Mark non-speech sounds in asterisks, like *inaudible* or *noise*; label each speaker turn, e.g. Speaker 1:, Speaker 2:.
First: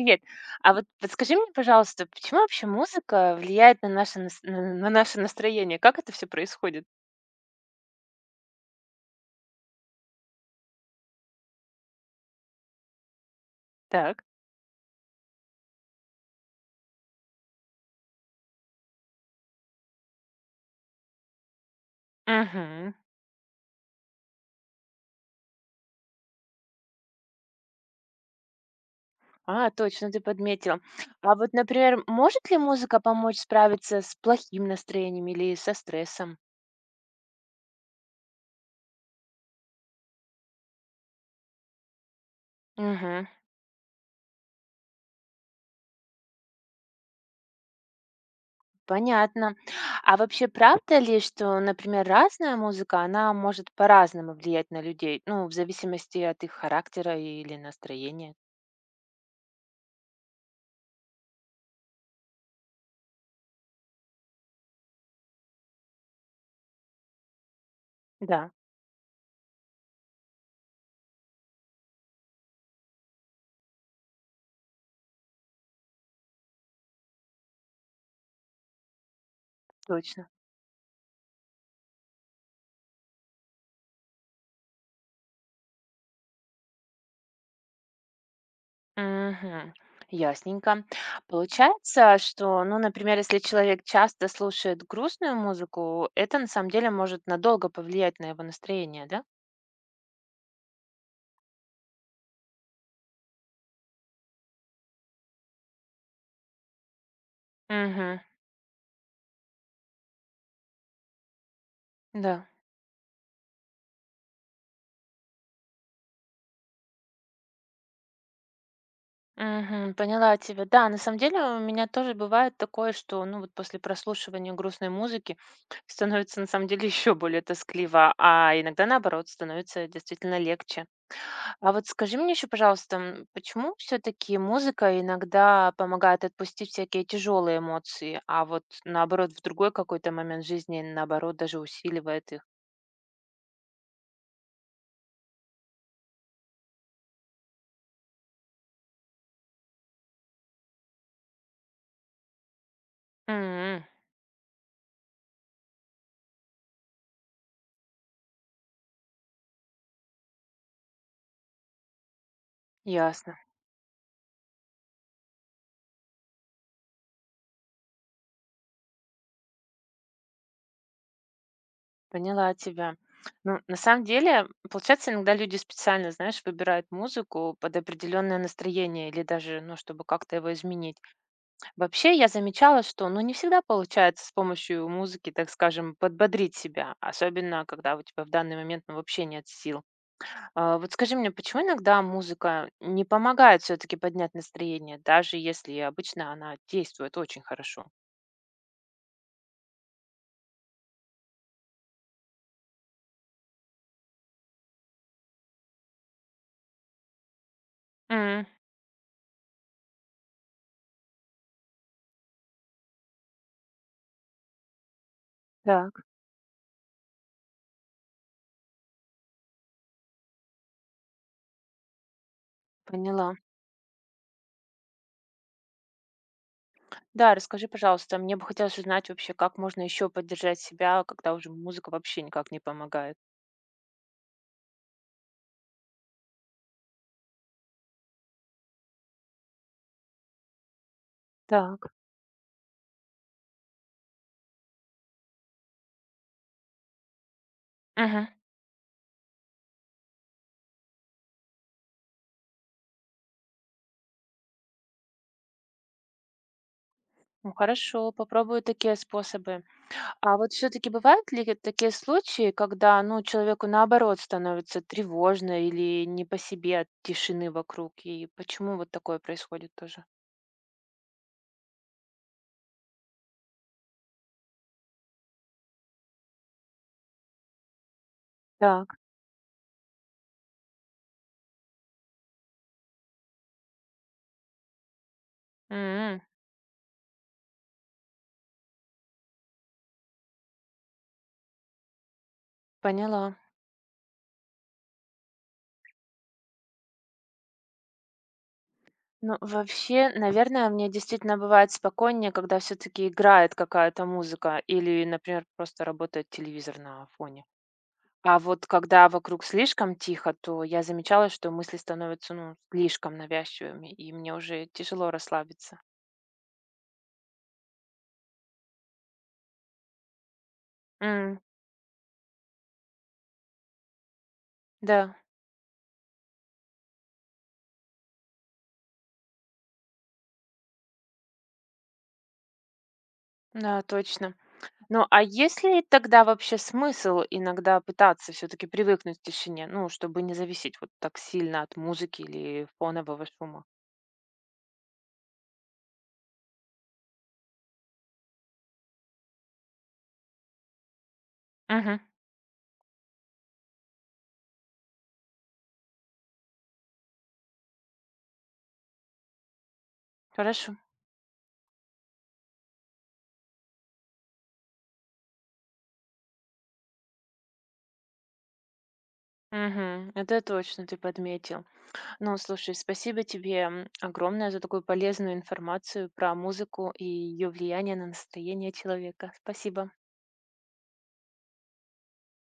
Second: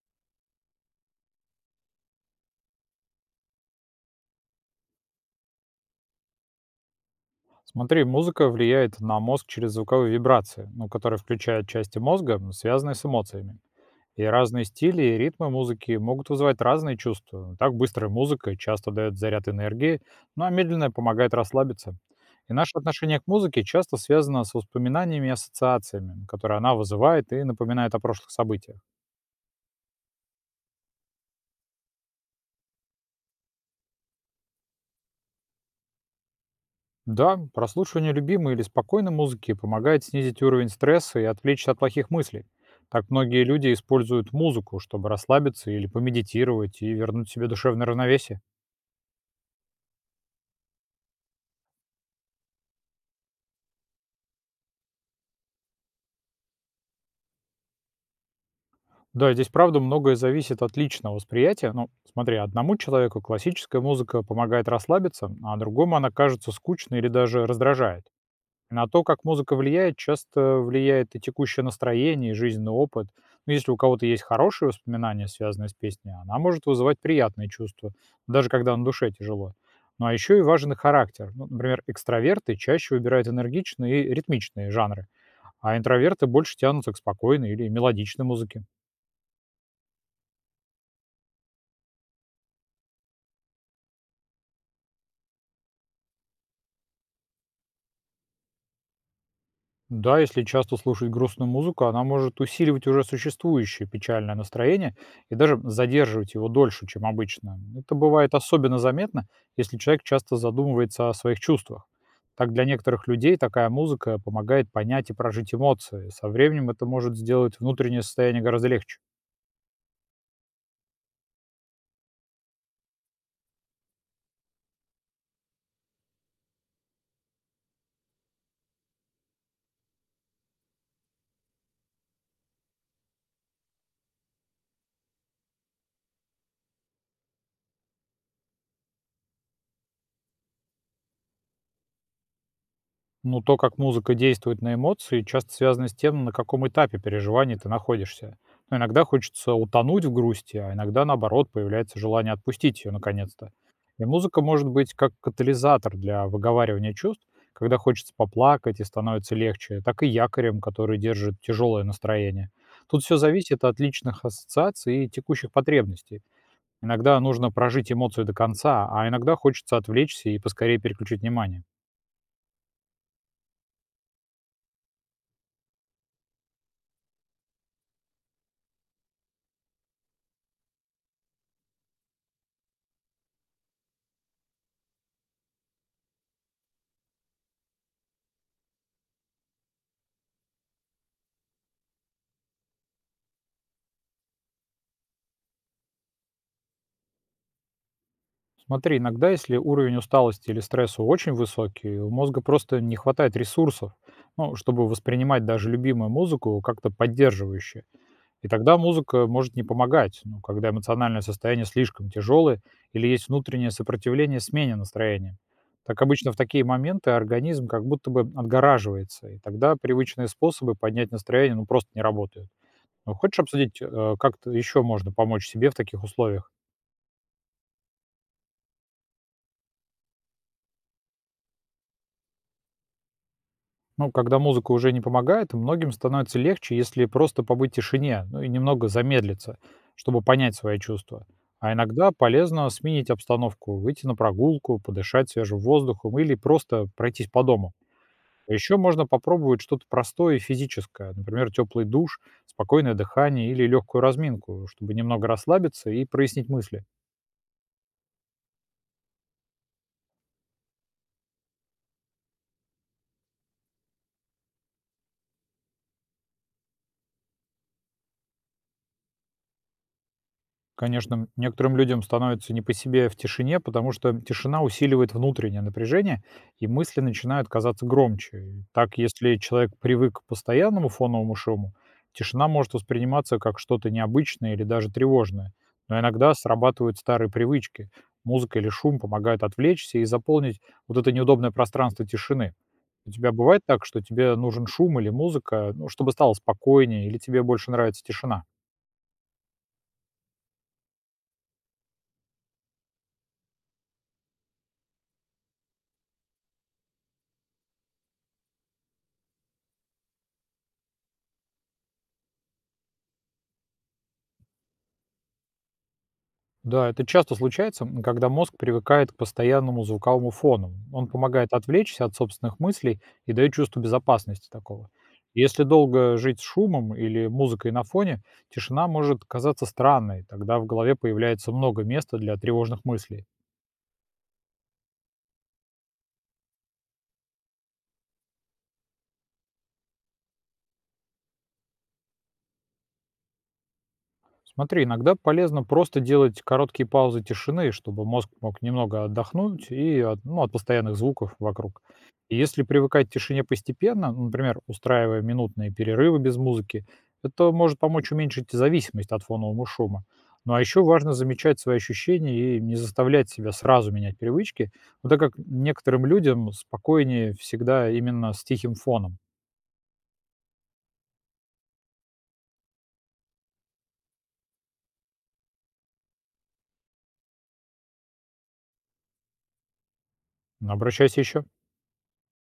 Speaker 1: Привет. А вот подскажи мне, пожалуйста, почему вообще музыка влияет на на наше настроение? Как это все происходит?
Speaker 2: Смотри, музыка влияет на мозг через звуковые вибрации, ну, которые включают части мозга, связанные с эмоциями.
Speaker 1: Так.
Speaker 2: И разные стили и ритмы музыки могут вызывать разные чувства. Так быстрая музыка часто дает заряд энергии, ну а медленная помогает расслабиться. И наше
Speaker 1: Мгм.
Speaker 2: отношение к музыке часто связано с воспоминаниями и ассоциациями, которые она вызывает и напоминает о прошлых событиях.
Speaker 1: А, точно, ты подметил. А вот, например, может ли музыка помочь справиться с плохим настроением или со стрессом?
Speaker 2: Да, прослушивание любимой или спокойной музыки помогает снизить уровень стресса и отвлечься от плохих мыслей. Так
Speaker 1: Мгм.
Speaker 2: многие люди используют музыку, чтобы расслабиться или помедитировать и вернуть себе душевное равновесие.
Speaker 1: Понятно. А вообще правда ли, что, например, разная музыка, она может по-разному влиять на людей, ну, в зависимости от их характера или настроения?
Speaker 2: Да, здесь правда многое зависит от личного восприятия. Ну, смотри, одному человеку классическая музыка помогает расслабиться, а другому она кажется скучной или даже раздражает.
Speaker 1: Да,
Speaker 2: На то, как музыка влияет, часто влияет и текущее настроение, и жизненный опыт. Ну, если у кого-то есть хорошие воспоминания, связанные с песней, она может вызывать приятные чувства, даже когда на душе тяжело. Ну а
Speaker 1: точно.
Speaker 2: еще и важен и характер. Ну, например, экстраверты чаще выбирают энергичные и ритмичные жанры, а интроверты больше тянутся к спокойной или мелодичной музыке.
Speaker 1: Мгм. Ясненько. Получается, что, ну, например, если человек часто слушает грустную музыку, это на самом деле может надолго повлиять на его настроение, да?
Speaker 2: Да, если часто слушать грустную музыку, она может усиливать уже существующее печальное настроение и даже задерживать его дольше, чем обычно. Это
Speaker 1: Угу.
Speaker 2: бывает особенно заметно, если человек часто задумывается о своих чувствах.
Speaker 1: Да.
Speaker 2: Так для некоторых людей такая музыка помогает понять и прожить эмоции. Со временем это может сделать внутреннее состояние гораздо легче.
Speaker 1: Мгм. Поняла тебя. Да, на самом деле у меня тоже бывает такое, что, ну, вот после прослушивания грустной музыки становится на самом деле *laughs* еще более тоскливо, а иногда наоборот становится действительно легче. А вот скажи мне еще, пожалуйста, почему все-таки музыка иногда помогает отпустить всякие тяжелые эмоции, а вот наоборот, в другой какой-то момент жизни, наоборот, даже усиливает их?
Speaker 2: Ну, то, как музыка действует на эмоции, часто связано с тем, на каком этапе переживания ты находишься. Но иногда хочется утонуть в грусти, а иногда, наоборот, появляется желание отпустить ее наконец-то.
Speaker 1: М.
Speaker 2: И музыка может быть как катализатор для выговаривания чувств, когда хочется поплакать и становится легче, так и якорем, который держит тяжелое настроение. Тут все
Speaker 1: Ясно,
Speaker 2: зависит от личных ассоциаций и текущих потребностей. Иногда нужно прожить эмоцию до конца, а иногда хочется отвлечься и поскорее переключить внимание.
Speaker 1: поняла тебя. Ну, на самом деле, получается, иногда люди специально, знаешь, выбирают музыку под определенное настроение или даже, ну, чтобы как-то его изменить. Вообще, я замечала, что, ну, не всегда получается с помощью музыки, так скажем, подбодрить себя, особенно когда у тебя в данный момент, ну, вообще нет сил. А, вот скажи мне, почему иногда музыка не помогает все-таки поднять настроение, даже если обычно она действует очень хорошо?
Speaker 2: Смотри, иногда, если уровень усталости или стресса очень высокий, у мозга просто не хватает ресурсов, ну, чтобы воспринимать даже любимую музыку как-то поддерживающе.
Speaker 1: М.
Speaker 2: И тогда музыка может не помогать, ну, когда эмоциональное состояние слишком тяжелое или есть внутреннее сопротивление смене настроения. Так
Speaker 1: Так.
Speaker 2: обычно в такие моменты организм как будто бы отгораживается, и тогда привычные способы поднять настроение ну, просто не работают. Ну,
Speaker 1: Поняла.
Speaker 2: хочешь обсудить, как еще можно помочь себе в таких условиях?
Speaker 1: Да, расскажи, пожалуйста, мне бы хотелось узнать вообще, как можно еще поддержать себя, когда уже музыка вообще никак не помогает.
Speaker 2: Ну, когда музыка уже не помогает, многим становится легче, если просто побыть в тишине, ну и немного замедлиться, чтобы понять свои чувства. А
Speaker 1: Так.
Speaker 2: иногда полезно сменить обстановку, выйти на прогулку, подышать свежим воздухом или просто пройтись по дому.
Speaker 1: Мгм.
Speaker 2: Еще можно попробовать что-то простое и физическое, например, теплый душ, спокойное дыхание или легкую разминку, чтобы немного расслабиться и прояснить мысли.
Speaker 1: Ну хорошо, попробую такие способы. А вот все-таки бывают ли вот такие случаи, когда, ну, человеку наоборот становится тревожно или не по себе от тишины вокруг, и почему вот такое происходит тоже?
Speaker 2: Конечно, некоторым людям становится не по себе в тишине, потому что тишина усиливает внутреннее напряжение, и мысли начинают казаться громче. И так,
Speaker 1: Так.
Speaker 2: если человек привык к постоянному фоновому шуму, тишина может восприниматься как что-то необычное или даже тревожное. Но
Speaker 1: М,
Speaker 2: иногда срабатывают старые привычки. Музыка или шум помогают отвлечься и заполнить вот это неудобное пространство тишины. У тебя
Speaker 1: поняла.
Speaker 2: бывает так, что тебе нужен шум или музыка, ну, чтобы стало спокойнее, или тебе больше нравится тишина?
Speaker 1: Ну, вообще, наверное, мне действительно бывает спокойнее, когда все-таки играет какая-то музыка или, например, просто работает телевизор на фоне. А вот когда вокруг слишком тихо, то я замечала, что мысли становятся, ну, слишком навязчивыми, и мне уже тяжело расслабиться.
Speaker 2: Да, это часто случается, когда мозг привыкает к постоянному звуковому фону. Он
Speaker 1: М,
Speaker 2: помогает отвлечься от собственных мыслей и дает чувство безопасности такого.
Speaker 1: да,
Speaker 2: Если долго жить с шумом или музыкой на фоне, тишина может казаться странной, тогда в голове появляется много места для тревожных мыслей.
Speaker 1: да, точно. Ну, а есть ли тогда вообще смысл иногда пытаться все-таки привыкнуть к тишине, ну, чтобы не зависеть вот так сильно от музыки или фонового шума?
Speaker 2: Смотри, иногда полезно просто делать короткие паузы тишины, чтобы мозг мог немного отдохнуть и от, ну, от постоянных звуков вокруг.
Speaker 1: Мгм.
Speaker 2: И если привыкать к тишине постепенно, ну, например, устраивая минутные перерывы без музыки, это может помочь уменьшить зависимость от фонового шума. Ну а
Speaker 1: Хорошо.
Speaker 2: еще важно замечать свои ощущения и не заставлять себя сразу менять привычки, ну, так как некоторым людям спокойнее всегда именно с тихим фоном.
Speaker 1: Мгм. Это точно ты подметил. Ну, слушай, спасибо тебе огромное за такую полезную информацию про музыку и ее влияние на настроение человека. Спасибо.
Speaker 2: Обращайся еще.